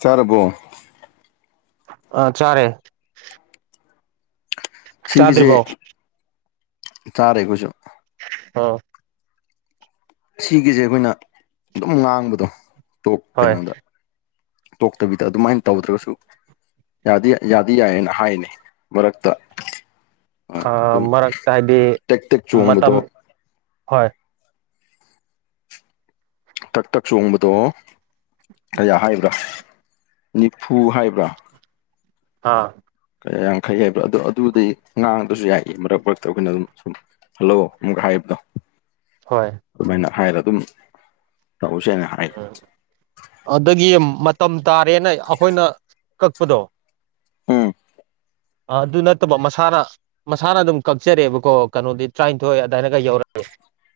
ꯆꯥꯔꯕꯣ ꯑ ꯆꯔꯦ ꯁꯤꯒꯤꯁꯦ ꯆꯥꯔꯦꯀꯣꯏꯁꯨ ꯑ ꯁꯤꯒꯤꯁꯦ ꯑꯩꯈꯣꯏꯅ ꯑꯗꯨꯝ ꯉꯥꯡꯕꯗꯣ ꯇꯣꯛ ꯍꯣꯏ ꯀꯩꯅꯣꯗ ꯇꯣꯛꯇꯕꯤꯗ ꯑꯗꯨꯃꯥꯏꯅ ꯇꯧꯗ꯭ꯔꯒꯁꯨ ꯌꯥꯗꯤ ꯌꯥꯗꯤ ꯌꯥꯏꯑꯅ ꯍꯥꯏꯅꯤ ꯃꯔꯛꯇ ꯑꯥ ꯑꯗꯨꯝ ꯃꯔꯛꯇ ꯍꯥꯏꯗꯤ ꯇꯦꯛ ꯇꯦꯛ ꯆꯣꯡꯕꯗꯣ ꯃꯇꯝ ꯍꯣꯏ ꯇꯛ ꯇꯛ ꯆꯣꯡꯕꯗꯣ ꯀꯌꯥ ꯍꯥꯏꯕ꯭ꯔꯥ ꯅꯤꯐꯨ ꯍꯥꯏꯕ꯭ꯔꯥ ꯍꯥꯥ ꯀꯩ ꯌꯥꯝꯈꯩ ꯍꯥꯏꯕ ꯑꯗꯨ ꯑꯗꯨꯗꯤ ꯉꯥꯡꯗꯨꯁꯨ ꯌꯥꯏ ꯃꯔꯛ ꯃꯔꯛꯇ ꯑꯩꯈꯣꯏꯅ ꯑꯗꯨꯝ ꯁꯨꯝ ꯍꯜꯂꯣ ꯑꯃꯨꯛ ꯍꯥꯏꯕꯗꯣ ꯍꯣꯏ ꯑꯗꯨꯃꯥꯏꯅ ꯍꯥꯏꯔ ꯑꯗꯨꯝ ꯇꯧꯎꯁꯦ ꯍꯥꯏꯅ ꯍꯥꯏ ꯎꯝ ꯑꯗꯒꯤ ꯃꯇꯝ ꯇꯥꯔꯦꯅ ꯑꯩꯈꯣꯏꯅ ꯀꯛꯄꯗꯣ ꯎꯝ ꯑꯗꯨ ꯅꯠꯇꯕ ꯃꯁꯥꯅ ꯃꯁꯥꯅ ꯑꯗꯨꯝ ꯀꯛꯆꯔꯦꯕꯀꯣ ꯀꯩꯅꯣꯗꯤ ꯇꯔꯥꯅꯤꯊꯣꯏ ꯑꯗꯨꯏꯅꯒ ꯌꯧꯔꯛꯗꯤ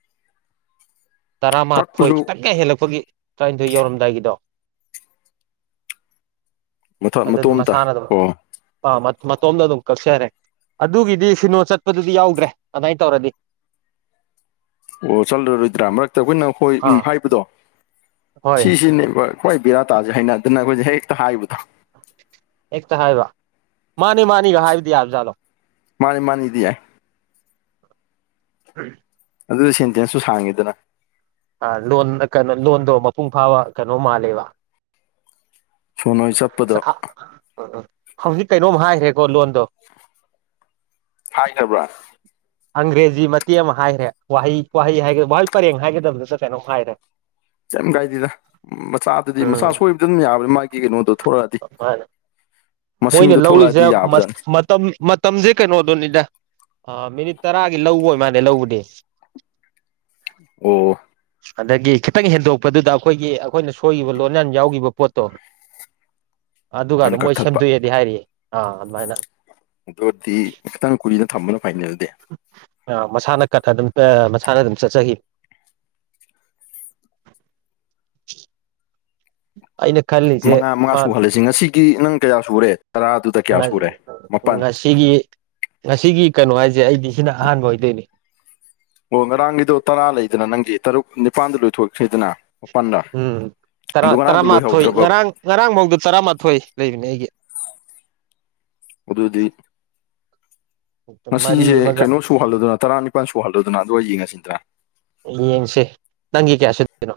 [unintelligible] ꯇꯔꯥꯃꯥꯊꯣꯏ ꯀꯛꯄꯁꯨ ꯈꯤꯇꯪꯒ ꯍꯦꯜꯂꯛꯄꯒꯤ ꯇꯔꯥꯅꯤꯊꯣꯏ ꯌꯧꯔꯝꯗꯥꯏꯒꯤꯗꯣ ꯃꯊ ꯑꯗꯨꯗꯤ ꯃꯇꯣꯝꯇ ꯃꯁꯥꯅ ꯑꯗꯨꯝ ꯑꯣ ꯑ ꯃꯇꯣꯝꯗ ꯑꯗꯨꯝ ꯀꯛꯆꯔꯦ ꯑꯗꯨꯒꯤꯗꯤ ꯁꯤꯅꯣ ꯆꯠꯄꯗꯨꯗꯤ ꯌꯥꯎꯗ꯭ꯔꯦ ꯑꯗꯨꯃꯥꯏꯅ ꯇꯧꯔꯗꯤ ꯫ ꯑꯣ ꯆꯠꯂꯔꯣꯏꯗ꯭ꯔꯥ ꯃꯔꯛꯇ ꯑꯩꯈꯣꯏꯅ ꯍꯣꯏ ꯑꯥ ꯍꯥꯏꯕꯗꯣ ꯍꯣꯏ ꯁꯤꯁꯤꯅꯦꯕ ꯍꯣꯏ ꯕꯤꯔꯥ ꯇꯥꯁꯦ ꯍꯩꯅꯗꯅꯕꯁꯦ ꯍꯦꯛꯇ ꯍꯥꯏꯕꯗꯣ ꯍꯦꯛꯇ ꯍꯥꯏꯕ ꯃꯥꯅꯤ ꯃꯥꯅꯤꯒ ꯍꯥꯏꯕꯁꯨ ꯌꯥꯕꯖꯥꯠꯂꯣ ꯃꯥꯅꯤ ꯃꯥꯅꯤꯗꯤ ꯌꯥꯏ [unintelligible] ꯑꯗꯨ ꯁꯦꯟꯇꯦꯟꯁꯁꯨ ꯁꯥꯡꯉꯤꯗꯅ ꯑ ꯂꯣꯟ ꯀꯩꯅꯣ ꯂꯣꯟꯗꯣ ꯃꯄꯨꯡ ꯐꯥꯕ ꯀꯩꯅꯣ ꯃꯥꯜꯂꯦꯕ ꯐꯣꯟꯅ [unintelligible] ꯎ ꯍꯧꯖꯤꯛ ꯀꯩꯅꯣꯝ ꯍꯥꯏꯈ꯭ꯔꯦꯀꯣ ꯂꯣꯟꯗꯣ ꯍꯥꯏꯈꯔꯥ ꯕ꯭ꯔ ꯑꯪꯒ꯭ꯔꯦꯖꯤ ꯃꯇꯦ ꯑꯃ ꯍꯥꯏꯔꯦ ꯋꯥꯍꯩ ꯋꯥꯍꯩ ꯍꯥꯏꯒ ꯋꯥꯍꯩ ꯄꯔꯦꯡ ꯍꯥꯏꯒꯗꯕꯗꯁꯨ ꯀꯩꯅꯣ ꯍꯥꯏꯔꯦ ꯀꯩꯝ ꯀꯥꯏꯗꯗ ꯃꯆꯥꯗꯨꯗꯤ ꯃꯆꯥ ꯎꯝ ꯁꯣꯏꯕꯗꯨ ꯑꯗꯨꯝ ꯌꯥꯕꯅꯤ ꯃꯥꯒꯤ ꯀꯩꯅꯣꯗꯣ ꯊꯣꯛꯂꯛꯑꯗꯤ ꯃꯥꯅꯦ ꯃꯣꯏꯅ ꯃꯁꯤꯡꯗꯣ ꯂꯧꯔꯤꯁꯦ ꯊꯣꯛꯂꯛꯑꯗꯤ ꯌꯥꯕꯖꯥꯠꯅꯤ ꯃꯇꯝ ꯃꯇꯝꯁꯦ ꯀꯩꯅꯣꯗꯨꯅꯤꯗ ꯑꯝ ꯃꯤꯅꯤꯠ ꯇꯔꯥꯒꯤ ꯂꯧꯕ ꯑꯣꯏꯕ ꯃꯥꯜꯅꯦ ꯂꯧꯕꯗꯤ ꯑꯣ ꯑꯗꯒꯤ ꯈꯤꯇꯪ ꯍꯦꯟꯗꯣꯛꯄꯗꯨꯗ ꯑꯩꯈꯣꯏꯒꯤ ꯑꯩꯈꯣꯏꯅ ꯁꯣꯏꯈꯤꯕ ꯂꯣꯟꯌꯥꯟ ꯌꯥꯎꯈꯤꯕ ꯄꯣꯠꯇꯣ ꯑꯗꯨꯒ ꯃꯣꯏꯅ ꯃꯣꯏ ꯀꯛꯊꯠꯄ ꯁꯦꯝꯗꯣꯛꯑꯦꯗꯤ ꯍꯥꯏꯔꯤꯌꯦ ꯑꯥ ꯑꯗꯨꯃꯥꯏꯅ ꯑꯗꯨꯗꯤ ꯈꯤꯇꯪ ꯀꯨꯏꯗ ꯊꯝꯕꯅ ꯐꯥꯏꯅꯦ ꯑꯗꯨꯗꯤ ꯑ ꯃꯁꯥꯅ ꯀꯛꯑꯗꯨꯝ ꯃꯁꯥꯅ ꯑꯗꯨꯝ ꯆꯠꯆꯈꯤ ꯑꯩꯅ ꯈꯜꯂꯤꯁꯦ ꯃꯉꯥ ꯃꯉꯥ ꯃꯥ ꯁꯨꯍꯜꯂꯁꯤ ꯉꯁꯤꯒꯤ ꯅꯪ ꯀꯌꯥ ꯁꯨꯔꯦ ꯇꯔꯥꯗꯨ ꯉꯁꯤꯒꯤ ꯉꯁꯤꯒꯤ ꯀꯩꯅꯣ ꯍꯥꯏꯁꯦ ꯑꯩꯗꯤ ꯁꯤꯅ ꯑꯍꯥꯟꯕ ꯑꯣꯏꯗꯣꯏꯅꯤ ꯑꯣ ꯉꯔꯥꯡꯒꯤꯗꯣ ꯇꯔꯥ ꯂꯩꯗꯅ ꯅꯪꯒꯤ ꯇꯔꯨꯛ ꯅꯤꯄꯥꯟꯗ ꯂꯣꯏꯊꯣꯛꯁꯤꯗꯅ ꯫ ꯎꯝ ꯇꯔꯥꯃꯥꯊꯣꯏ ꯂꯣꯏꯍꯧꯗ꯭ꯔꯕꯕ ꯉꯔꯥꯡ ꯉꯔꯥꯡꯐꯧꯗ ꯇꯔꯥꯃꯥꯊꯣꯏ ꯂꯩꯕꯅꯦ ꯑꯩꯒꯤ ꯑꯗꯨꯗꯤ ꯃꯔꯤ ꯉꯁꯤꯁꯦ ꯑꯃꯒ ꯀꯩꯅꯣ ꯁꯨꯍꯜꯂꯗꯅ ꯇꯔꯥꯅꯤꯄꯥꯜ ꯁꯨꯍꯜꯂꯣꯗꯅ ꯑꯗꯨꯒ ꯑꯩ ꯌꯦꯡꯉꯁꯤꯗ꯭ꯔꯥ ꯌꯦꯡꯁꯦ ꯅꯪꯒꯤ ꯀꯌꯥ ꯁꯠꯇꯣꯏꯅꯣ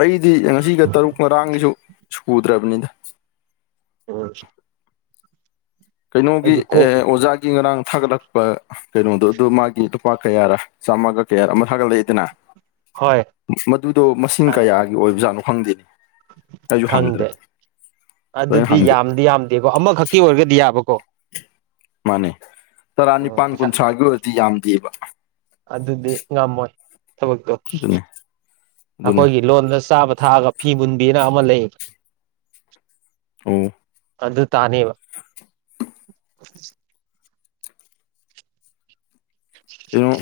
ꯑꯩꯗꯤ ꯉꯁꯤꯒ ꯇꯔꯨꯛ ꯉꯔꯥꯡꯒꯤꯁꯨ ꯁꯨꯗ꯭ꯔꯕꯅꯤꯗ ꯑꯣ ꯀꯩꯅꯣꯒꯤ ꯑꯦ ꯀꯣꯛ ꯑꯣꯖꯥꯒꯤ ꯉꯔꯥꯡ ꯊꯥꯒꯠꯂꯛꯄ ꯀꯩꯅꯣꯗꯣ ꯑꯗꯨ ꯃꯥꯒꯤ ꯂꯨꯄꯥ ꯀꯌꯥꯔ ꯆꯥꯝꯃꯒ ꯀꯌꯥꯔ ꯑꯃ ꯊꯥꯒꯠꯂꯛꯏꯗꯅ ꯍꯣꯏ ꯃꯗꯨꯗꯣ ꯃꯁꯤꯡ ꯀꯌꯥꯒꯤ ꯑꯣꯏꯕꯖꯥꯠꯅꯣ ꯈꯪꯗꯦꯅꯦ ꯑꯩꯁꯨ ꯈꯪꯗꯦ ꯍꯪꯗ꯭ꯔꯦ ꯂꯣꯏꯅ ꯑꯗꯨꯗꯤ ꯍꯪꯗꯦ ꯌꯥꯝꯗꯤ ꯌꯥꯝꯗꯦꯀꯣ ꯑꯃꯈꯛꯀꯤ ꯑꯣꯏꯔꯒꯗꯤ ꯌꯥꯕꯀꯣ ꯃꯥꯅꯦ ꯎꯝ ꯇꯔꯥꯅꯤꯄꯥꯥꯟ ꯄꯩꯁꯥ ꯀꯨꯟꯊ꯭ꯔꯥꯒꯤ ꯑꯣꯏꯔꯗꯤ ꯌꯥꯝꯗꯦꯕ ꯑꯗꯨꯗꯤ ꯉꯝꯃꯣꯏ ꯊꯕꯛꯇꯣ ꯑꯗꯨꯅꯤ ꯑꯗꯨꯅꯤ ꯑꯩꯈꯣꯏꯒꯤ ꯂꯣꯟꯗ ꯆꯥꯕ ꯊꯛꯑꯒ ꯐꯤ ꯃꯨꯟꯕꯤꯅ ꯑꯃ ꯂꯩꯌꯦ ꯑꯣ ꯑꯗꯨ ꯇꯥꯅꯦꯕ ꯌꯦꯉꯣ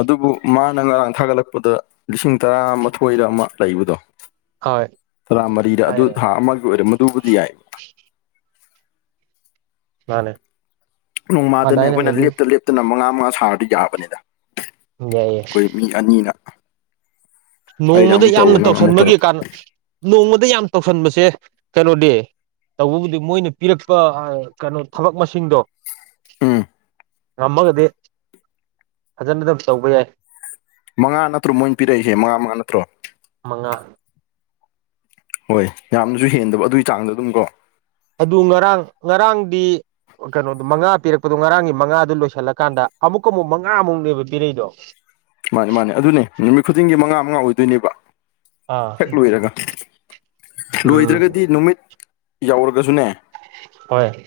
ꯑꯗꯨꯕꯨ ꯃꯥꯅ ꯉꯔꯥꯡ ꯊꯥꯒꯠꯂꯛꯄꯗ ꯂꯤꯁꯤꯡ ꯇꯔꯥ ꯃꯥꯊꯣꯏꯔ ꯑꯃ ꯂꯩꯕꯗꯣ ꯍꯣꯏ ꯇꯔꯥꯃꯔꯤꯗ ꯑꯗꯨ ꯍꯥꯏꯔꯦ ꯊꯥ ꯑꯃꯒꯤ ꯑꯣꯏꯔꯝ ꯃꯗꯨꯕꯨꯗꯤ ꯌꯥꯏ [unintelligible] ꯅꯣꯡꯃꯥꯗꯅꯦ ꯑꯗꯥꯏꯅ ꯑꯩꯈꯣꯏꯅ ꯑꯗꯨꯝ ꯂꯦꯞꯇ ꯂꯦꯞꯇꯅ ꯃꯉꯥ ꯃꯉꯥ ꯁꯥꯔꯗꯤ ꯌꯥꯕꯅꯤꯗ ꯌꯥꯏꯌꯦꯏ ꯑꯅꯤꯔꯛ ꯅꯣꯡꯃꯗ ꯌꯥꯝꯅ ꯅꯪ ꯑꯃꯨꯛ ꯇꯧꯔꯛ ꯇꯧꯁꯟꯕꯒꯤ ꯀꯥꯟ ꯅꯣꯡꯃꯗ ꯌꯥꯝ ꯇꯧꯁꯟꯕꯁꯦ ꯀꯩꯅꯣꯗꯤ ꯇꯧꯕꯕꯨꯗꯤ ꯃꯣꯏꯅ ꯄꯤꯔꯛꯄ ꯀꯩꯅꯣ ꯊꯕꯛ ꯃꯁꯤꯡꯗꯣ ꯎꯝ ꯉꯝꯃꯒꯗꯤ ꯐꯖꯅ ꯑꯗꯨꯝ ꯇꯧꯕ ꯌꯥꯏ ꯃꯉꯥ ꯅꯠꯇ꯭ꯔꯣ ꯃꯣꯏꯅ ꯄꯤꯔꯛꯏꯦ ꯃꯉꯥ ꯃꯉꯥ ꯅꯠꯇ꯭ꯔꯣ ꯃꯉꯥ ꯍꯣꯏ ꯌꯥꯝꯅꯁꯨ ꯍꯦꯟꯗꯕ ꯑꯗꯨꯒꯤ ꯆꯥꯡꯗ ꯑꯗꯨꯝ ꯀꯣ ꯑꯗꯨ ꯉꯔꯥꯡ ꯉꯔꯥꯡꯗꯤ ꯀꯩꯅꯣꯗꯣ ꯃꯉꯥ ꯄꯤꯔꯛꯄꯗꯣ ꯉꯔꯥꯡꯒꯤ ꯃꯉꯥꯗꯨ ꯂꯣꯏꯁꯤꯜꯂꯀꯥꯟꯗ ꯑꯃꯨꯛꯀ ꯑꯃꯨꯛ ꯃꯉꯥꯃꯨꯛꯅꯦꯕ ꯄꯤꯔꯏꯗꯣ ꯃꯥꯅꯤ ꯃꯥꯅꯦ ꯑꯗꯨꯅꯦ ꯅꯨꯃꯤꯠ ꯈꯨꯗꯤꯡꯒꯤ ꯃꯉꯥ ꯃꯉꯥ ꯑꯣꯏꯗꯣꯏꯅꯦꯕ ꯑꯥ ꯍꯦꯛ ꯂꯣꯏꯔꯒ ꯎꯝ ꯂꯣꯏꯗ꯭ꯔꯒꯗꯤ ꯅꯨꯃꯤꯠ ꯌꯧꯔꯒꯁꯨꯅꯦ ꯍꯣꯏ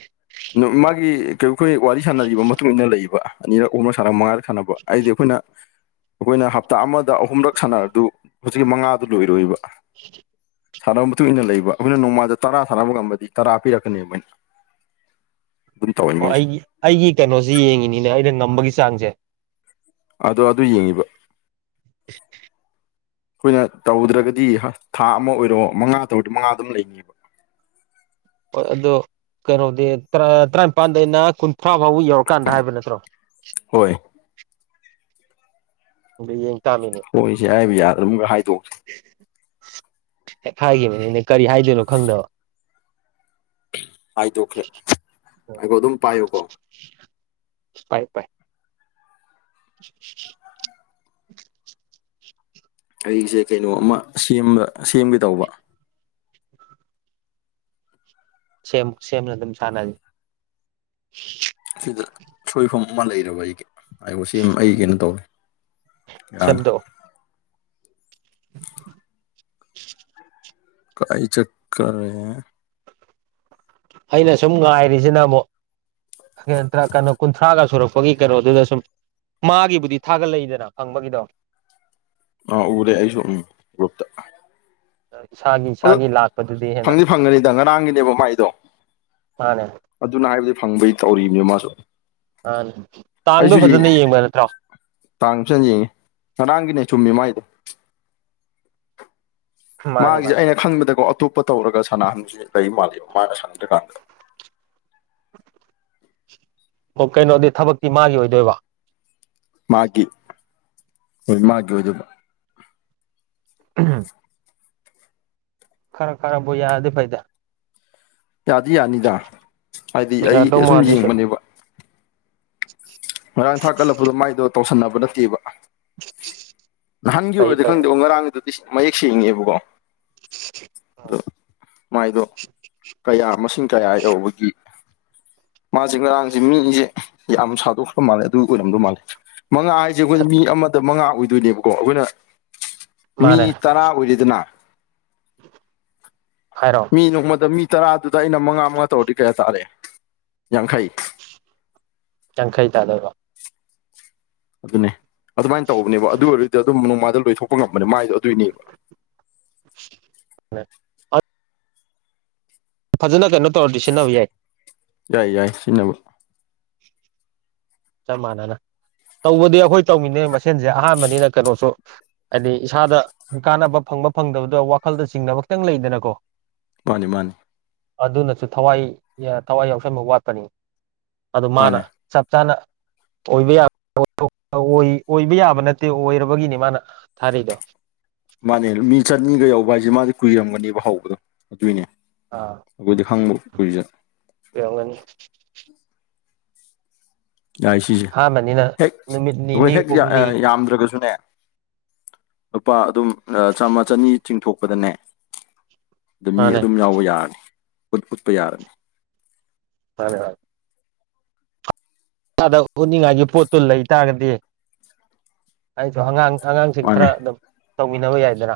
ꯃꯥꯒꯤ ꯀ ꯑꯩꯈꯣꯏ ꯋꯥꯔꯤ ꯁꯥꯟꯅꯔꯤꯕ ꯃꯇꯨꯡ ꯏ ꯃꯇꯨꯡꯏꯟꯅ ꯂꯩꯕ ꯑꯅꯤꯔ ꯑꯣꯅ ꯁꯥꯟꯅ ꯃ ꯁꯥꯟꯅꯕ ꯍꯥꯏꯗꯤ ꯑꯩꯈꯣꯏꯅ ꯑꯩꯈꯣꯏꯅ ꯍꯞꯇꯥ ꯑꯃꯗ ꯑꯍꯨꯝꯔꯛ ꯁꯥꯟꯅꯔꯗꯨ ꯍꯧꯖꯤꯛꯀꯤ ꯃꯉꯥꯗꯨ ꯂꯣꯏꯔꯣꯏꯕ [inaudible] ꯁꯥꯟꯅꯕ ꯃꯇꯨꯡ ꯏꯟꯅ ꯂꯩꯕ ꯑꯩꯈꯣꯏꯅ ꯅꯣꯡꯃꯜꯗ ꯇꯔꯥ ꯁꯥꯟꯅꯕ ꯉꯝꯕꯗꯤ ꯇꯔꯥ ꯄꯤꯔꯛꯀꯅꯤ ꯑꯗꯨꯃꯥꯏꯅ ꯑꯣ ꯑꯩꯒꯤ ꯑꯩꯒꯤ ꯀꯩꯅꯣꯁꯤ ꯌꯦꯡꯉꯤꯅꯤꯅꯦ ꯑꯩꯅ ꯉꯝꯕꯒꯤ ꯆꯥꯡꯁꯦ ꯑꯗꯣ ꯑꯗꯨ ꯌꯦꯡꯉꯤꯕ [inaudible] ꯑꯩꯈꯣꯏꯅ ꯇꯧꯗ꯭ꯔꯒꯗꯤ ꯊꯥ ꯑꯃ ꯑꯣꯏꯔꯣ ꯃꯉꯥ ꯇꯧꯔꯗꯤ ꯃꯉꯥ ꯑꯗꯨꯝ ꯂꯩꯅꯤꯕ ꯍꯣꯏ ꯑꯗꯨꯣ ꯀꯩꯅꯣꯗꯤ ꯇꯔꯥꯅꯤꯄꯥꯟꯗ ꯑꯩꯅ ꯀꯨꯟꯊ꯭ꯔꯥ ꯐꯥꯎꯕ ꯌꯧꯔꯀꯥꯟꯗ ꯍꯥꯏꯕ ꯅꯠꯇ꯭ꯔꯣ ꯍꯣꯏ ꯑꯗ ꯌꯦꯡ ꯇꯥꯃꯤꯅꯦ ꯍꯣꯏꯁꯦ ꯍꯥꯏꯕ ꯌꯥ ꯑꯗꯨꯝ ꯍꯥꯏꯗꯣꯛꯁꯦ ꯍꯦꯛ ꯍꯥꯏꯈꯤꯕꯈꯤꯕꯅꯦꯅꯦ ꯀꯔꯤ ꯍꯥꯏꯗꯣꯏꯅꯣ ꯈꯪꯗꯕ ꯍꯥꯏꯗꯣꯛꯈ꯭ꯔꯦ ꯎꯝ ꯍꯥꯏꯗꯣ ꯑꯗꯨꯝ ꯄꯥꯏꯌꯨꯀꯣ ꯄꯥꯏ ꯄꯥꯏ [unintelligible] ꯑꯩꯁꯦ ꯀꯩꯅꯣ ꯑꯃ ꯁꯦꯝꯕ ꯁꯦꯝꯒꯦ ꯇꯧꯕ ꯁꯦꯝ ꯁꯦꯝꯅ ꯑꯗꯨꯝ ꯁꯥꯟꯅꯁꯤ ꯁꯤꯗ ꯁꯣꯏꯐꯝ ꯑꯃ ꯂꯩꯔꯕ ꯑꯩꯒꯤ ꯍꯥꯏꯕꯨ ꯁꯤ ꯑꯩ ꯀꯩꯅꯣ ꯇꯧꯋꯦ ꯁꯕꯗꯣ [inaudible] ꯀꯩ ꯆꯀ꯭ꯔꯦ ꯑꯩꯅ ꯁꯨꯝ ꯉꯥꯏꯔꯤꯁꯤꯅ ꯑꯃꯨꯛ ꯀꯩꯅꯣ ꯀꯨꯟꯊ꯭ꯔꯥꯒ ꯁꯨꯔꯛꯄꯒꯤ ꯀꯩꯅꯣꯗꯨꯗ ꯁꯨꯝ ꯃꯥꯒꯤꯕꯨꯗꯤ ꯊꯥꯒꯠꯂꯛꯏꯗꯅ ꯈꯪꯕꯒꯤꯗꯣ ꯑꯥ ꯎꯔꯦ ꯑꯩꯁꯨ ꯎꯝ ꯒ꯭ꯔꯨꯞꯇ ꯏꯁꯒꯤ ꯑ ꯐꯪꯅꯤ ꯐꯪꯒꯅꯤꯗ ꯉꯔꯥꯡꯒꯤꯅꯦꯕ ꯃꯥꯏꯗꯣ ꯃꯥꯅꯦ ꯑꯗꯨꯅ ꯍꯥꯏꯕꯗꯤ ꯐꯪꯕꯩ ꯇꯧꯔꯤꯕꯅꯤ ꯃꯥꯁꯨ ꯑ ꯇꯥꯡꯗꯣ ꯑꯩꯁꯨ ꯌꯦꯡꯉꯦ ꯐꯖꯅ ꯌꯦꯡꯕ ꯅꯠꯇ꯭ꯔꯣ ꯇꯥꯡ ꯐꯖꯅ ꯌꯦꯡꯉꯤ ꯉꯔꯥꯡꯒꯤꯅꯦ ꯆꯨꯝꯃꯤ ꯃꯥꯏꯗꯣ ꯃꯥꯅꯦ ꯃꯥꯒꯤꯁꯦ ꯃꯥꯅꯦ ꯑꯩꯅ ꯈꯪꯕꯗꯀꯣ ꯑꯇꯣꯞꯄ ꯇꯧꯔꯒ ꯁꯅꯥꯍꯟꯁ ꯂꯩ ꯃꯥꯜꯜꯂꯤꯦꯕ ꯃꯥꯅ ꯁꯥꯟꯗ꯭ꯔꯀꯥꯟꯗ [inaudible] ꯑꯣ ꯀꯩꯅꯣꯗꯤ ꯊꯕꯛꯇꯤ ꯃꯥꯒꯤ ꯑꯣꯏꯗꯣꯏꯕ ꯃꯥꯀꯤ ꯃꯥꯀꯤ ꯑꯣꯏ ꯎ ꯈꯔ ꯈꯔꯕꯨ ꯌꯥꯗꯦ ꯐꯩꯗꯦ ꯌꯥꯗꯤ ꯌꯥꯅꯤꯗ ꯍꯥꯏꯗꯤ ꯑꯩ ꯌꯥꯗꯧ ꯑꯁꯨꯝ ꯃꯥꯜꯂꯤꯁꯨ ꯌꯦꯡꯕꯅꯦꯕ ꯉꯔꯥꯡ ꯊꯥꯛ ꯀꯠꯂꯛꯄꯗꯣ ꯃꯥꯏꯗꯣ ꯇꯧꯁꯟꯅꯕ ꯅꯠꯇꯦꯕ ꯅꯍꯥꯟꯒꯤ ꯐꯩ ꯑꯣꯏꯔꯗꯤ ꯐꯩ ꯈꯪꯗꯦ ꯉꯔꯥꯡꯒꯤꯗꯗꯤ ꯃꯌꯦꯛ ꯁꯦꯡꯉꯦꯕꯀꯣ ꯑ ꯃꯥꯏꯗꯣ ꯀꯌꯥ ꯃꯁꯤꯡ ꯀꯌꯥ ꯌꯧꯕꯒꯤ ꯃꯥꯁꯦ ꯉꯔꯥꯡꯁꯦ ꯃꯤꯁꯦ ꯌꯥꯝ ꯁꯥꯗꯣꯛꯈ ꯃꯥꯜꯂꯦ ꯑꯗꯨ ꯑꯣꯏꯅꯝꯗꯧ ꯃꯥꯜꯂꯦ ꯃꯉꯥ ꯍꯥꯏꯁꯦ ꯑꯩꯈꯣꯏ ꯃꯤ ꯑꯃꯗ ꯃꯉꯥ ꯑꯣꯏꯗꯣꯏꯅꯦꯕꯀꯣ ꯑꯩꯈꯣꯏꯅ ꯃꯤ ꯃꯥꯅꯦ ꯇꯔꯥ ꯑꯣꯏꯔꯤꯗꯅ ꯐꯥꯏꯔꯣꯟ ꯃꯤ ꯅꯣꯡꯃꯗ ꯃꯤ ꯇꯔꯥꯗꯨꯗ ꯑꯩꯅ ꯃꯉꯥ ꯃꯉꯥ ꯇꯧꯔꯗꯤ ꯀꯌꯥ ꯇꯥꯔꯦꯦ ꯌꯥꯡꯈꯩ ꯌꯥꯡꯈꯩ ꯇꯥꯗꯣꯏꯕ ꯑꯗꯨꯅꯦ ꯑꯗꯨꯃꯥꯏꯅ ꯇꯧꯕꯅꯦꯕ ꯑꯗꯨ ꯑꯣꯏꯔꯗꯤ ꯑꯗꯨꯝ ꯅꯣꯡꯃꯥꯏꯗ ꯂꯣꯏꯊꯣꯛꯄ ꯉꯝꯕꯅꯦ ꯃꯥꯏꯗꯣ ꯑꯗꯨꯏꯅꯦꯕ ꯎ ꯐꯖꯅ ꯀꯩꯅꯣ ꯇꯧꯔꯗꯤ ꯁꯤꯖꯤꯟꯅꯕ ꯌꯥꯏ ꯌꯥꯏ ꯌꯥꯏ ꯁꯤꯖꯤꯟꯅꯕ ꯆꯞ ꯃꯥꯟꯅꯅ ꯇꯧꯕꯗꯤ ꯑꯩꯈꯣꯏ ꯇꯧꯃꯤꯅꯦ ꯃꯁꯦꯟꯁꯦ ꯑꯍꯥꯟꯕꯅꯤꯅ ꯀꯩꯅꯣꯁꯨ ꯍꯥꯏꯗꯤ ꯏꯁꯥꯗ ꯀꯥꯟꯅꯕ ꯐꯪꯕ ꯐꯪꯗꯕꯗꯣ ꯋꯥꯈꯜꯗ ꯆꯤꯡꯅꯕ ꯈꯈꯤꯇꯪ ꯂꯩꯗꯅꯀꯣ ꯃꯥꯅꯤ ꯃꯥꯅꯤ ꯑꯗꯨꯅꯁꯨ ꯊꯋꯥꯏ ꯊꯋꯥꯏ ꯌꯥꯎꯁꯟꯕ ꯋꯥꯠꯄꯅꯤ ꯑꯗꯨ ꯃꯥꯅ ꯃꯥꯅꯦ ꯆꯞ ꯆꯥꯅ ꯑꯣꯏꯕ ꯌꯥ ꯑꯣꯏꯕ ꯌꯥꯕ ꯅꯠꯇꯦ ꯑꯣꯏꯔꯕꯒꯤꯅꯤ ꯃꯥꯅ ꯊꯥꯔꯤꯗꯣ ꯃꯥꯅꯦ ꯃꯤ ꯆꯅꯤꯒ ꯌꯧꯕ ꯍꯥꯏꯁꯦ ꯃꯥꯗꯤ ꯀꯨꯏꯔꯝꯒꯅꯦꯕ ꯍꯧꯕꯗꯣ ꯑꯗꯨꯏꯅꯦ ꯑꯩꯈꯣꯏꯗꯤ ꯍꯪꯕ ꯀꯨꯏꯁꯦ ꯌꯥꯎꯒ ꯌꯥꯏ ꯁꯤꯁꯦ ꯑꯍꯥꯟꯕꯅꯤꯅ ꯍꯦꯛ ꯅꯨꯃꯤꯠ ꯑꯩꯈꯣꯏ ꯅꯤꯅꯤ ꯍꯦꯛ ꯍꯨꯝꯅꯤ ꯌꯥꯝꯗ꯭ꯔꯒꯁꯨꯅꯦ ꯂꯨꯄꯥ ꯑꯗꯨꯝ ꯆꯥꯝꯃ ꯆꯅꯤ ꯆꯤꯡꯊꯣꯛꯄꯗꯅꯦ ꯑ ꯃꯤ ꯃꯥꯅꯦ ꯑꯗꯨꯝ ꯌꯥꯎꯕ ꯌꯥꯔꯅꯤ ꯎꯠꯄ ꯌꯥꯔꯅꯤ ꯐꯔꯦ ꯍ ꯏꯁꯥꯗ ꯎꯠꯅꯤꯡꯉꯥꯏꯒꯤ ꯄꯣꯠꯇꯨ ꯂꯩꯇꯥꯥꯔꯒꯗꯤ ꯑꯩꯁꯨꯣ ꯑꯉꯥꯡ ꯑꯉꯥꯡꯁꯤꯡ ꯈꯔ ꯃꯥꯅꯦ ꯑꯗꯨꯝ ꯇꯧꯃꯤꯟꯅꯕ ꯌꯥꯏꯗꯔ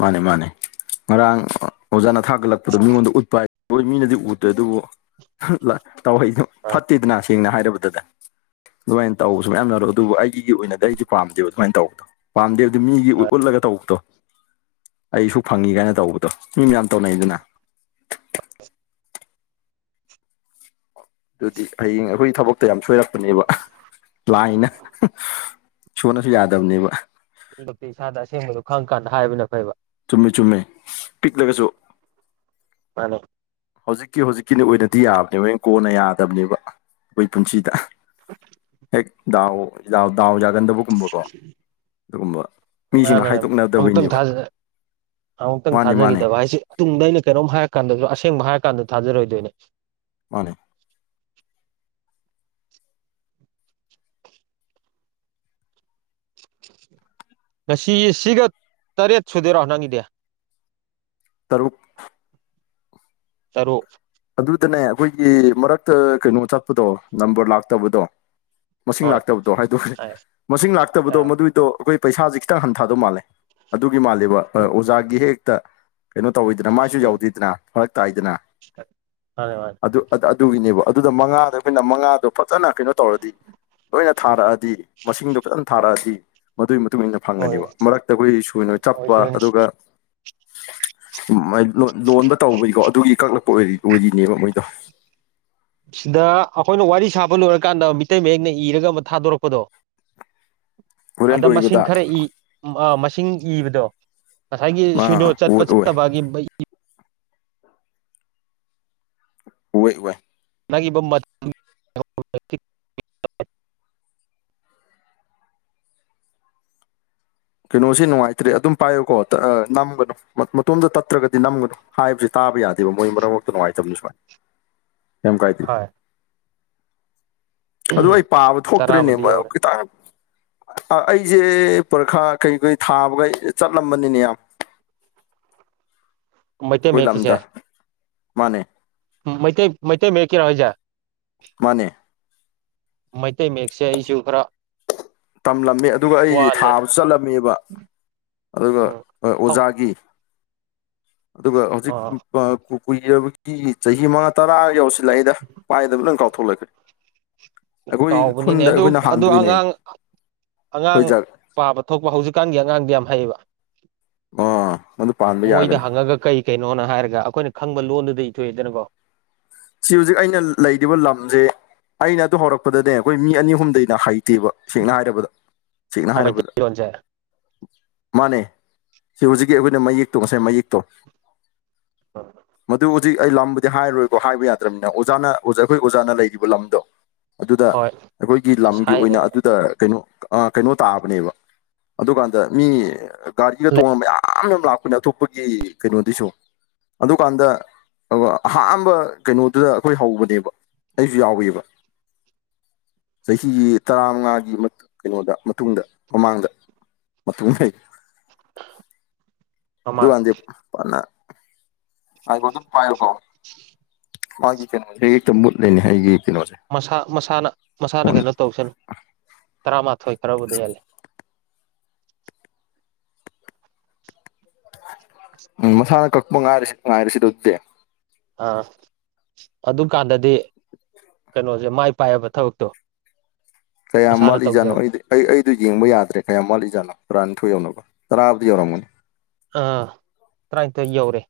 ꯃꯥꯅꯦ ꯃꯥꯅꯦ ꯉꯔꯥꯡ ꯑꯣꯖꯥꯅ ꯊꯥꯒꯠꯂꯛꯄꯗꯣ ꯃꯤꯉꯣꯟꯗ ꯎꯠꯄ ꯍꯥꯏ ꯍꯣꯏ ꯃꯤꯅꯗꯤ ꯎꯗ꯭ꯔꯦ ꯑꯗꯨꯕꯨ ꯇꯍ ꯐꯠꯇꯦꯗꯅ ꯁꯦꯡꯅ ꯍꯥꯏꯔꯕꯗꯨꯗ ꯑꯗꯨꯃꯥꯏꯅ ꯇꯧꯕꯁꯨ ꯃꯌꯥꯝ ꯌꯥꯎꯔꯑꯣ ꯑꯗꯨꯕꯨ ꯑꯩꯒꯤ ꯑꯣꯏꯅꯗꯤ ꯑꯩꯁ ꯄꯥꯝꯗꯦꯕ ꯑꯗꯨꯃꯥꯏꯅ ꯇꯧꯕꯗꯣ ꯄꯥꯝꯗꯦꯕꯗꯤ ꯃꯤꯒꯤ ꯎꯠꯂꯒ ꯇꯧꯕꯛꯇꯣ ꯑꯩꯁꯨ ꯐꯪꯏꯤ ꯀꯥꯏꯅ ꯇꯧꯕꯗꯣ ꯃꯤ ꯃꯌꯥꯝ ꯇꯧꯅꯩꯗꯅ [inaudible] ꯑꯗꯨꯗꯤ ꯍꯌꯦꯡ ꯑꯩꯈꯣꯏꯒꯤ ꯊꯕꯛꯇ ꯌꯥꯝ ꯁꯣꯏꯔꯛꯄꯅꯦꯕ ꯂꯥꯏꯅ ꯁꯣꯟꯅꯁꯨ ꯌꯥꯗꯕꯅꯦꯕ ꯑꯩꯃꯛꯇꯤ ꯏꯁꯥꯗ ꯑꯁꯦꯡꯕꯗꯣ ꯈꯪ ꯀꯥꯟꯗ ꯍꯥꯏꯕꯅ ꯐꯩꯕ ꯆꯨꯝꯃꯦ ꯆꯨꯝꯃꯦ ꯄꯤꯛꯂꯒꯁꯨ ꯃꯥꯅꯦ ꯍꯧꯖꯤꯛꯀꯤ ꯍꯧꯖꯤꯛꯀꯤꯅꯤ ꯑꯣꯏꯅꯗꯤ ꯌꯥꯕꯅꯦ ꯍꯣꯏ ꯀꯣꯟꯅ ꯌꯥꯗꯕꯅꯦꯕ ꯑꯩꯈꯣꯏ ꯄꯨꯟꯁꯤꯗ [inaudible] ꯍꯦꯛ ꯗꯥꯎ ꯗꯥꯎ ꯌꯥꯒꯟꯗꯕꯒꯨꯝꯕꯀꯣ ꯑꯗꯨꯒꯨꯝꯕ ꯃꯤꯁꯤꯡꯅ ꯃꯥꯅ ꯑꯃꯨꯛꯇꯪ ꯍꯥꯏꯗꯣꯛꯅꯗꯕꯩꯅꯦꯕ ꯊꯥꯖ ꯑꯃꯨꯛꯇꯪ ꯃꯥꯅꯦ ꯃꯥꯅꯦ ꯊꯥꯖꯈꯤꯗꯕ ꯍꯥꯏꯁꯦ ꯇꯨꯡꯗ ꯑꯩꯅ ꯀꯩꯅꯣꯝ ꯍꯥꯏꯔ ꯀꯥꯟꯗꯁꯨ ꯑꯁꯦꯡꯕ ꯍꯥꯏꯔ ꯀꯥꯟꯗ ꯊꯥꯖꯔꯣꯏꯗꯣꯏꯅꯦ ꯃꯥꯅꯦ ꯉꯁꯤ ꯁꯤꯒ ꯇꯔꯦꯠ ꯁꯨꯗꯦꯔꯣ ꯅꯪꯒꯤꯗꯤ ꯇꯔꯨꯛ ꯇꯔꯣ ꯑꯗꯨꯗꯅꯦ ꯑꯩꯈꯣꯏꯒꯤ ꯃꯔꯛꯇ ꯀꯩꯅꯣ ꯆꯠꯄꯗꯣ ꯅꯝꯕꯔ ꯂꯥꯛꯇꯕꯗꯣ ꯃꯁꯤꯡ ꯍꯣꯏ ꯂꯥꯛꯇꯕꯗꯣ ꯍꯥꯏꯗꯣꯛꯦ ꯃꯁꯤꯡ ꯂꯥꯛꯇꯕꯗꯣ ꯑꯥ ꯃꯗꯨꯏꯗꯣ ꯑꯩꯈꯣꯏ ꯄꯩꯁꯥꯁꯦ ꯈꯤꯇꯪ ꯍꯟꯊꯥꯗꯧ ꯃꯥꯜꯂꯦ ꯑꯗꯨꯒꯤ ꯃꯥꯜꯂꯦꯕ ꯑꯣꯖꯥꯒꯤ ꯍꯦꯛ ꯍꯦꯛꯇ ꯀꯩꯅꯣ ꯇꯧꯋꯤꯗꯅ ꯃꯥꯏꯁꯨ ꯌꯥꯎꯗꯦꯗꯅ ꯐꯔꯛ ꯇꯥꯏꯗꯅ ꯐꯔꯦ ꯐ ꯑꯗꯨ ꯑꯗꯨꯒꯤꯅꯦꯕ ꯑꯗꯨꯗ ꯃꯉꯥꯗ ꯑꯩꯈꯣꯏꯅ ꯃꯉꯥꯗꯣ ꯐꯖꯅ ꯀꯩꯅꯣ ꯇꯧꯔꯗꯤ ꯂꯣꯏꯅ ꯊꯥꯔꯛꯑꯗꯤ ꯃꯁꯤꯡꯗꯣ ꯐꯖꯅ ꯊꯥꯔꯛꯑꯗꯤ ꯃꯗꯨꯒꯤ ꯃꯇꯨꯡ ꯃꯇꯨꯡꯏꯟꯅ ꯍꯣꯏ ꯐꯪꯒꯅꯦꯕ ꯃꯔꯛꯇ ꯑꯩꯈꯣꯏ ꯁꯣꯏꯅ ꯆꯞꯄ ꯑꯣꯏꯗꯣꯏꯅꯦ ꯑꯗꯨꯒ ꯂꯣꯟꯕ ꯇꯧꯕꯒꯤꯀꯣ ꯑꯗꯨꯒꯤ ꯀꯛꯂꯛꯄ ꯑꯣꯏꯔꯤꯅꯦꯕ ꯃꯣꯏꯗꯣ ꯁꯤꯗ ꯑꯩꯈꯣꯏꯅ ꯋꯥꯔꯤ ꯁꯥꯕ ꯂꯣꯏꯔꯀꯥꯟꯗ ꯃꯤꯇꯩ ꯃꯌꯦꯛꯅ ꯏꯔꯒ ꯑꯃ ꯊꯥꯗꯣꯔꯛꯄꯗꯣ ꯍꯣꯔꯦꯟ ꯑꯗ ꯃꯁꯤꯡ ꯂꯣꯏꯕꯗ ꯈꯔ ꯏ ꯃꯁꯤꯡ ꯏꯕꯗꯣ ꯉꯁꯥꯏꯒꯤ ꯑꯥ ꯁꯏꯅꯣ ꯆꯠꯄ ꯑꯣꯏ ꯑꯣꯏ ꯆꯠꯇꯕꯒꯤ ꯍꯣꯏ ꯑꯣꯏꯣꯏ ꯅꯪ ꯏꯕ ꯎ ꯀꯩꯅꯣꯁꯤ ꯅꯨꯡꯉꯥꯏꯇ꯭ꯔꯦ ꯑꯗꯨꯝ ꯄꯥꯏꯌꯨꯀꯣ ꯅꯝꯒꯅꯨ ꯃꯇꯣꯝꯗ ꯇꯠꯇ꯭ꯔꯒꯗꯤ ꯅꯝꯒꯅꯨ ꯍꯥꯏꯕꯁꯤ ꯇꯥꯕ ꯌꯥꯗꯦꯕ ꯃꯣꯏ ꯃꯔꯛ ꯃꯔꯛꯇ ꯅꯨꯡꯉꯥꯏꯇꯕꯅꯤ ꯁꯨꯃꯥꯏ ꯀꯩ ꯀꯥꯏꯗꯦ ꯍꯣꯏ ꯑꯗꯨ ꯑꯩ ꯄꯥꯕ ꯇꯔꯥꯕꯨꯗꯤ ꯊꯣꯛꯇ꯭ꯔꯤꯅꯦꯕ ꯌꯧꯔꯦ ꯈꯤꯇꯪ ꯑꯩꯁꯦ ꯄꯨꯔꯈꯥ ꯀꯩꯀꯩ ꯊꯥꯕꯒ ꯆꯠꯂꯝꯕꯅꯤꯅꯦ ꯌꯥꯝ ꯃꯩꯇꯩ ꯑꯩꯈꯣꯏ ꯃꯌꯦꯛꯀꯤꯁꯦ ꯂꯝꯗ ꯃꯥꯅꯦ ꯃꯩꯇꯩ ꯃꯩꯇꯩ ꯃꯦꯀꯤ ꯔꯣꯏꯖ ꯃꯥꯅꯦ ꯃꯩꯇꯩ ꯃꯌꯦꯛꯁꯦ ꯑꯩꯁꯨ ꯈꯔ ꯇꯝꯂꯝꯃꯤ ꯑꯗꯨꯒ ꯑꯩ ꯋꯥꯠꯂꯦ ꯊꯥꯕꯁꯨ ꯆꯠꯂꯝꯃꯦꯕ ꯑꯗꯨꯒ ꯎꯝ ꯍꯧ ꯑꯣꯖꯥꯒꯤ ꯑꯗꯨꯒ ꯍꯧꯖꯤꯛ ꯑꯥ ꯀꯨꯏꯔꯕꯒꯤ ꯆꯍꯤ ꯃꯉꯥ ꯇꯔꯥ ꯌꯧꯁꯤꯜꯂꯛꯑꯏꯗ ꯄꯥꯏꯗꯕ ꯅꯪ ꯀꯥꯎꯊꯣꯛꯂꯛꯈ꯭ꯔꯦ ꯑꯩꯈꯣꯏ ꯀꯥꯎꯕꯅꯤꯅꯦ ꯈꯨꯟꯗ ꯑꯗꯨ ꯑꯩꯈꯣꯏꯅ ꯑꯗꯨ ꯍꯥꯡꯗꯣꯏꯅꯦ ꯑꯉꯥꯡ ꯑꯉꯥꯡ ꯄꯥꯕ ꯊꯣꯛꯄ ꯍꯧꯖꯤꯛꯀꯥꯟꯒꯤ ꯑꯉꯥꯡꯗꯤ ꯌꯥꯝ ꯍꯩꯌꯦꯕ ꯑꯥ ꯃꯗꯨ ꯄꯥꯟꯕ ꯌꯥꯒꯅꯤ ꯃꯣꯏꯗ ꯍꯪꯉꯒ ꯀꯩ ꯀꯩꯅꯣꯅ ꯍꯥꯏꯔꯒ ꯑꯩꯈꯣꯏꯅ ꯈꯪꯕ ꯂꯣꯟꯗꯨꯗ ꯏꯊꯣꯛꯑꯦꯗꯅꯀꯣ ꯁꯤ ꯍꯧꯖꯤꯛ ꯑꯩꯅ ꯂꯩꯔꯤꯕ ꯂꯝꯁꯦ ꯑꯩꯅ ꯑꯗꯨ ꯍꯧꯔꯛꯄꯗꯅꯦ ꯑꯩꯈꯣꯏ ꯃꯤ ꯑꯅꯤ ꯑꯍꯨꯝꯗꯩꯅ ꯍ ꯇꯤꯕ ꯁꯦꯡꯅ ꯍꯥꯏꯔꯕꯗ ꯁꯦꯡꯅ ꯍꯥꯏꯔꯕꯗ ꯃꯩꯇꯩꯂꯣꯟꯁꯦ ꯃꯥꯅꯦ ꯁꯤ ꯍꯧꯖꯤꯛꯀꯤ ꯑꯩꯈꯣꯏꯅ ꯃꯌꯦꯛꯇꯣ ꯉꯁꯥꯏ ꯃꯌꯦꯛꯇꯣ꯫ ꯃꯗꯨ ꯍꯧꯖꯤꯛ ꯑꯩ ꯂꯥꯝꯕꯨꯗꯤ ꯍꯥꯏꯔꯣꯏ꯫ ꯑꯣ ꯍꯥꯏꯕ ꯌꯥꯗ꯭ꯔꯕꯅꯤꯅ ꯑꯣꯖꯥꯅ ꯑꯣꯖꯥ ꯑꯩꯈꯣꯏ ꯑꯣꯖꯥꯅ ꯂꯩꯔꯤꯕ ꯂꯝꯗꯣ꯫ ꯑꯗꯨꯗ ꯍꯣꯏ ꯑꯩꯈꯣꯏꯒꯤ ꯂꯝꯒꯤ ꯁꯥꯏꯔꯦ ꯑꯣꯏꯅ ꯑꯗꯨꯗ ꯀꯩꯅꯣ ꯑ ꯀꯩꯅꯣ ꯇꯥꯕꯅꯦꯕ꯫ ꯑꯗꯨꯀꯥꯟꯗ ꯃꯤ ꯒꯥꯔꯤꯒ ꯇꯣꯡꯑ ꯃꯌꯥꯝ ꯑꯃ ꯂꯥꯛꯄꯅꯦ ꯑꯇꯣꯞꯄꯒꯤ ꯀꯩꯅꫭꯗꯩꯁꯨ꯫ ꯑꯗꯨꯀꯥꯟꯗ ꯑ ꯑꯍꯥꯟꯕ ꯀꯩꯅꯣꯗꯨꯗ ꯑꯈꯣꯏ ꯍꯧꯕꯅꯦꯕ ꯑꯩꯁꯨ ꯌꯥꯎꯋꯦꯕ꯫ ꯆꯍꯤ ꯇꯔꯥꯃꯉꯥꯒꯤ ꯀꯩꯅꯣꯗ ꯃꯇꯨꯡꯗ ꯃꯃꯥꯡꯗ꯫ ꯃ ꯑꯗꯨ ꯃꯃꯥꯡ ꯋꯥꯗꯦ ꯍꯥꯏꯕꯣ ꯑꯗꯨꯝ ꯄꯥꯏꯌꯣꯀꯣ ꯃꯥꯒꯤ ꯀꯩꯅꯣꯁꯦ ꯍꯦꯛꯇ ꯃꯨꯠꯂꯅꯤ ꯑꯩꯒꯤ ꯀꯩꯅꯣ ꯃꯁꯥ ꯃꯁꯥꯅ ꯃꯁꯥꯅ ꯀꯩꯅꯣ ꯇꯧꯁꯅꯨ ꯇꯔꯥꯃꯥꯊꯣꯏ ꯈꯔꯕꯨꯗ ꯍꯂꯦ ꯎꯝ ꯃꯁꯥꯅ ꯀꯛꯄ ꯉꯥꯏꯔꯤꯁꯤ ꯉꯥꯏꯔꯤꯁꯤ ꯑꯗꯨꯗꯦ ꯑꯥ ꯑꯗꯨꯀꯥꯟꯗꯗꯤ [inaudible] ꯀꯩꯅꯣꯁꯦ ꯃꯥꯏ ꯄꯥꯏꯑꯕ ꯊꯕꯛꯇꯣ ꯀꯌꯥꯝ ꯃꯁꯥꯅ ꯋꯥꯠꯂꯤꯖꯥꯅꯣ ꯇꯧꯖꯔ ꯑꯩꯗꯤ ꯑꯩ ꯑꯩꯗꯣ ꯌꯦꯡꯕ ꯌꯥꯗ꯭ꯔꯦ ꯀꯌꯥꯝ ꯋꯥꯚꯂꯤꯖꯥꯠꯅꯣ ꯇꯔꯥꯅꯤꯊꯣꯏ ꯌꯧꯅꯕ ꯇꯔꯥꯕꯨꯗꯤ ꯌꯧꯔꯝꯒꯅꯤ꯫ ꯑꯥ ꯇꯔꯥꯅꯤꯊꯣꯏ ꯌꯧꯔꯦ꯫